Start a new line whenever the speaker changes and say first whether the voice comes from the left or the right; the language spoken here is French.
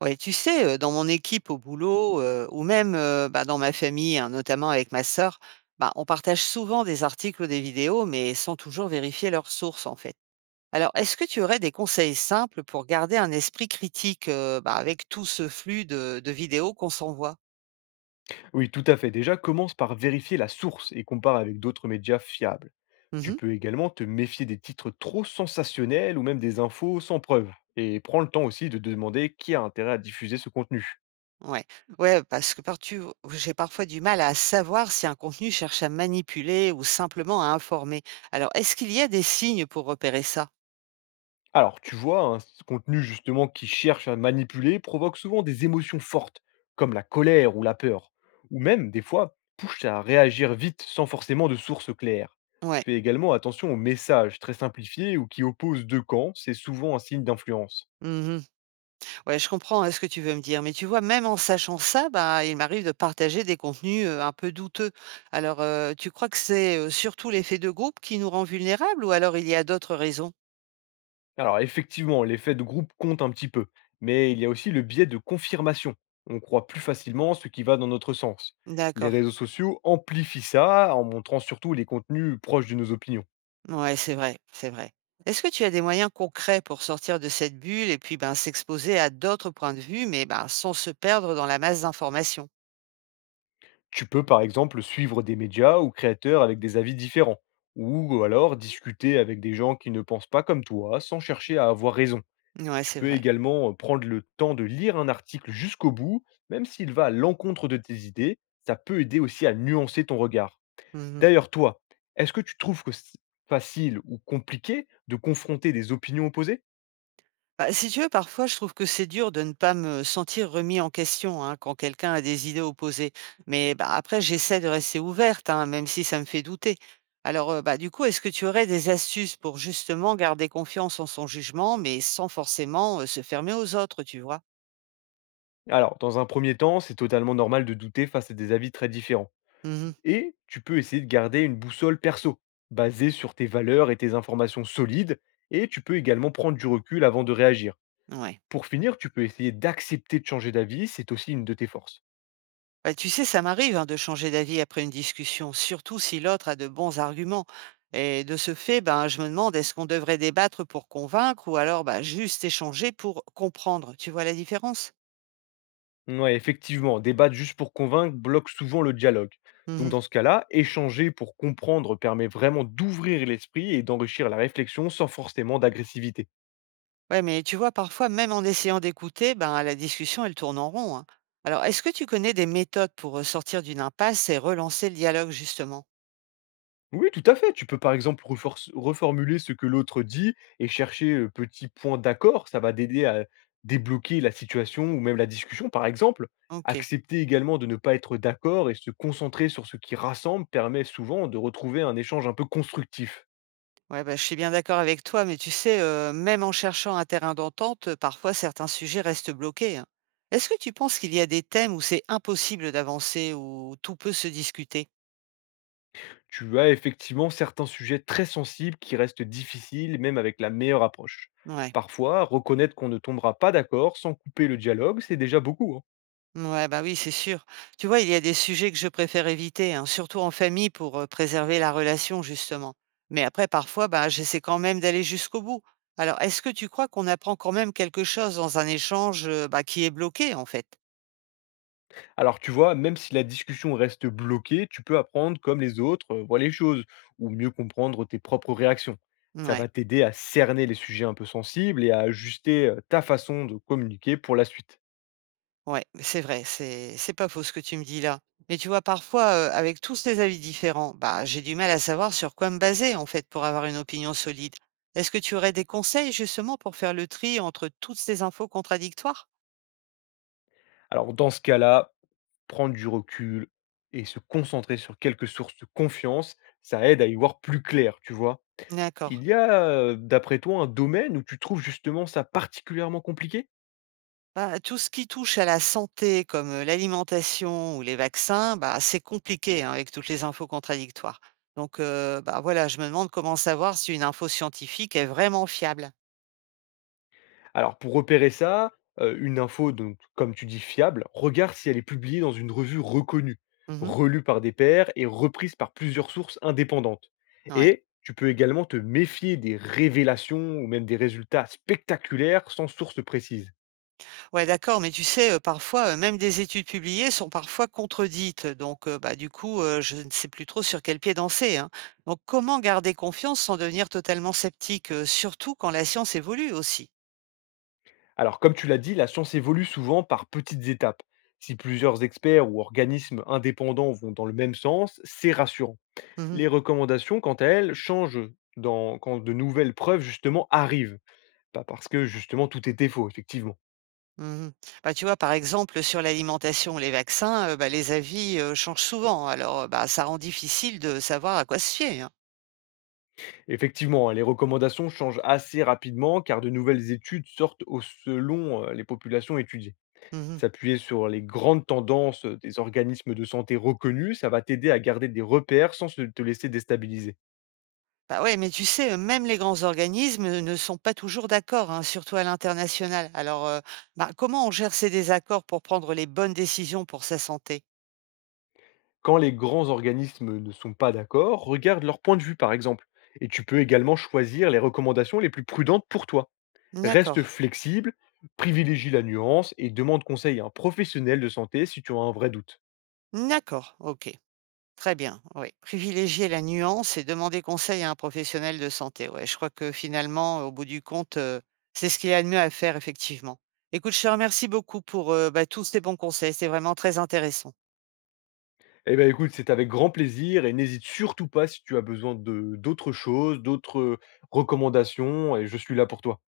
right: Ouais, tu sais, dans mon équipe au boulot, ou même, bah, dans ma famille, hein, notamment avec ma sœur, bah, on partage souvent des articles ou des vidéos, mais sans toujours vérifier leurs sources, en fait. Alors, est-ce que tu aurais des conseils simples pour garder un esprit critique, bah, avec tout ce flux de vidéos qu'on s'envoie?
left: Oui, tout à fait. Déjà, commence par vérifier la source et compare avec d'autres médias fiables. Tu
right: Mmh.
left: peux également te méfier des titres trop sensationnels ou même des infos sans preuve. Et prends le temps aussi de demander qui a intérêt à diffuser ce contenu.
right: Ouais. Ouais, parce que par tu j'ai parfois du mal à savoir si un contenu cherche à manipuler ou simplement à informer. Alors, est-ce qu'il y a des signes pour repérer ça?
left: Alors, tu vois, contenu justement qui cherche à manipuler provoque souvent des émotions fortes, comme la colère ou la peur, ou même des fois pousse à réagir vite sans forcément de source claire.
right: Ouais.
left: Fais également attention aux messages très simplifiés ou qui opposent deux camps, c'est souvent un signe d'influence.
right: Mmh. Ouais, je comprends, hein, ce que tu veux me dire. Mais tu vois, même en sachant ça, bah, il m'arrive de partager des contenus, un peu douteux. Alors, tu crois que c'est, surtout l'effet de groupe qui nous rend vulnérables ou alors il y a d'autres raisons?
left: Alors effectivement, l'effet de groupe compte un petit peu, mais il y a aussi le biais de confirmation. On croit plus facilement ce qui va dans notre sens. Les
right: D'accord.
left: réseaux sociaux amplifient ça en montrant surtout les contenus proches de nos opinions.
right: Ouais, c'est vrai, c'est vrai. Est-ce que tu as des moyens concrets pour sortir de cette bulle et puis, ben, s'exposer à d'autres points de vue, mais, ben, sans se perdre dans la masse d'informations?
left: Tu peux par exemple suivre des médias ou créateurs avec des avis différents, ou alors discuter avec des gens qui ne pensent pas comme toi sans chercher à avoir raison.
right: Ouais,
left: Tu
right: c'est
left: peux
right: vrai.
left: également prendre le temps de lire un article jusqu'au bout, même s'il va à l'encontre de tes idées, ça peut aider aussi à nuancer ton regard.
right: Mmh.
left: D'ailleurs, toi, est-ce que tu trouves que c'est facile ou compliqué de confronter des opinions opposées?
right: Bah, si tu veux, parfois, je trouve que c'est dur de ne pas me sentir remis en question, hein, quand quelqu'un a des idées opposées. Mais bah, après, j'essaie de rester ouverte, hein, même si ça me fait douter. Alors, bah, du coup, est-ce que tu aurais des astuces pour justement garder confiance en son jugement, mais sans forcément se fermer aux autres, tu vois?
left: Alors, dans un premier temps, c'est totalement normal de douter face à des avis très différents.
right: Mhm.
left: Et tu peux essayer de garder une boussole perso, basée sur tes valeurs et tes informations solides, et tu peux également prendre du recul avant de réagir.
right: Ouais.
left: Pour finir, tu peux essayer d'accepter de changer d'avis, c'est aussi une de tes forces.
right: Bah, tu sais, ça m'arrive, hein, de changer d'avis après une discussion, surtout si l'autre a de bons arguments. Et de ce fait, ben, je me demande, est-ce qu'on devrait débattre pour convaincre ou alors bah, juste échanger pour comprendre? Tu vois la différence?
left: Ouais, effectivement, débattre juste pour convaincre bloque souvent le dialogue. Donc
right: Mhm.
left: dans ce cas-là, échanger pour comprendre permet vraiment d'ouvrir l'esprit et d'enrichir la réflexion sans forcément d'agressivité.
right: Ouais, mais tu vois, parfois, même en essayant d'écouter, ben, la discussion, elle tourne en rond, hein. Alors, est-ce que tu connais des méthodes pour sortir d'une impasse et relancer le dialogue, justement?
left: Oui, tout à fait. Tu peux par exemple reformuler ce que l'autre dit et chercher petit point d'accord. Ça va t'aider à débloquer la situation ou même la discussion, par exemple.
right: Ok.
left: Accepter également de ne pas être d'accord et se concentrer sur ce qui rassemble permet souvent de retrouver un échange un peu constructif.
right: Ouais, bah, je suis bien d'accord avec toi, mais tu sais, même en cherchant un terrain d'entente, parfois certains sujets restent bloqués, hein. Est-ce que tu penses qu'il y a des thèmes où c'est impossible d'avancer, où tout peut se discuter?
left: Tu as effectivement certains sujets très sensibles qui restent difficiles, même avec la meilleure approche.
right: Ouais.
left: Parfois, reconnaître qu'on ne tombera pas d'accord sans couper le dialogue, c'est déjà beaucoup, hein.
right: Ouais, bah, oui, c'est sûr. Tu vois, il y a des sujets que je préfère éviter, hein, surtout en famille pour, préserver la relation justement. Mais après parfois, bah, j'essaie quand même d'aller jusqu'au bout. Alors est-ce que tu crois qu'on apprend quand même quelque chose dans un échange, bah, qui est bloqué en fait?
left: Alors tu vois, même si la discussion reste bloquée, tu peux apprendre comme les autres voient les choses, ou mieux comprendre tes propres réactions. Ça
right: Ouais.
left: va t'aider à cerner les sujets un peu sensibles et à ajuster ta façon de communiquer pour la suite.
right: Ouais, c'est vrai, c'est pas faux ce que tu me dis là. Mais tu vois, parfois, avec tous ces avis différents, bah, j'ai du mal à savoir sur quoi me baser, en fait, pour avoir une opinion solide. Est-ce que tu aurais des conseils, justement, pour faire le tri entre toutes ces infos contradictoires?
left: Alors dans ce cas-là, prendre du recul et se concentrer sur quelques sources de confiance, ça aide à y voir plus clair, tu vois.
right: D'accord.
left: Il y a, d'après toi, un domaine où tu trouves justement ça particulièrement compliqué?
right: Bah, tout ce qui touche à la santé, comme l'alimentation ou les vaccins, bah, c'est compliqué, hein, avec toutes les infos contradictoires. Donc, bah, voilà, je me demande comment savoir si une info scientifique est vraiment fiable.
left: Alors pour repérer ça, une info donc comme tu dis fiable, regarde si elle est publiée dans une revue reconnue,
right: Mhm.
left: relue par des pairs et reprise par plusieurs sources indépendantes.
right: Ouais.
left: Et tu peux également te méfier des révélations ou même des résultats spectaculaires sans source précise.
right: Ouais, d'accord, mais tu sais, parfois, même des études publiées sont parfois contredites, donc bah, du coup, je ne sais plus trop sur quel pied danser, hein. Donc comment garder confiance sans devenir totalement sceptique, surtout quand la science évolue aussi?
left: Alors comme tu l'as dit, la science évolue souvent par petites étapes. Si plusieurs experts ou organismes indépendants vont dans le même sens, c'est rassurant.
right: Mmh mh.
left: Les recommandations, quant à elles, changent dans quand de nouvelles preuves justement arrivent. Pas parce que justement tout était faux, effectivement.
right: Mmh. Bah, tu vois, par exemple, sur l'alimentation les vaccins, bah, les avis, changent souvent alors, bah, ça rend difficile de savoir à quoi se fier, hein.
left: Effectivement, hein, les recommandations changent assez rapidement car de nouvelles études sortent au selon les populations étudiées.
right: Mmh.
left: S'appuyer sur les grandes tendances des organismes de santé reconnus, ça va t'aider à garder des repères sans te laisser déstabiliser.
right: Bah, ouais, mais tu sais, même les grands organismes, ne sont pas toujours d'accord, hein, surtout à l'international. Alors, bah, comment on gère ces désaccords pour prendre les bonnes décisions pour sa santé?
left: Quand les grands organismes ne sont pas d'accord, regarde leur point de vue par exemple. Et tu peux également choisir les recommandations les plus prudentes pour toi.
right: D'accord,
left: Reste flexible, privilégie la nuance et demande conseil à un professionnel de santé si tu as un vrai doute.
right: d'accord, OK, très bien, oui. Privilégier la nuance et demander conseil à un professionnel de santé. Ouais, je crois que finalement, au bout du compte, c'est ce qu'il y a de mieux à faire effectivement. Écoute, je te remercie beaucoup pour, bah, tous tes bons conseils, c'est vraiment très intéressant.
left: Eh bien écoute, c'est avec grand plaisir et n'hésite surtout pas si tu as besoin de d'autres choses, d'autres recommandations et je suis là pour toi.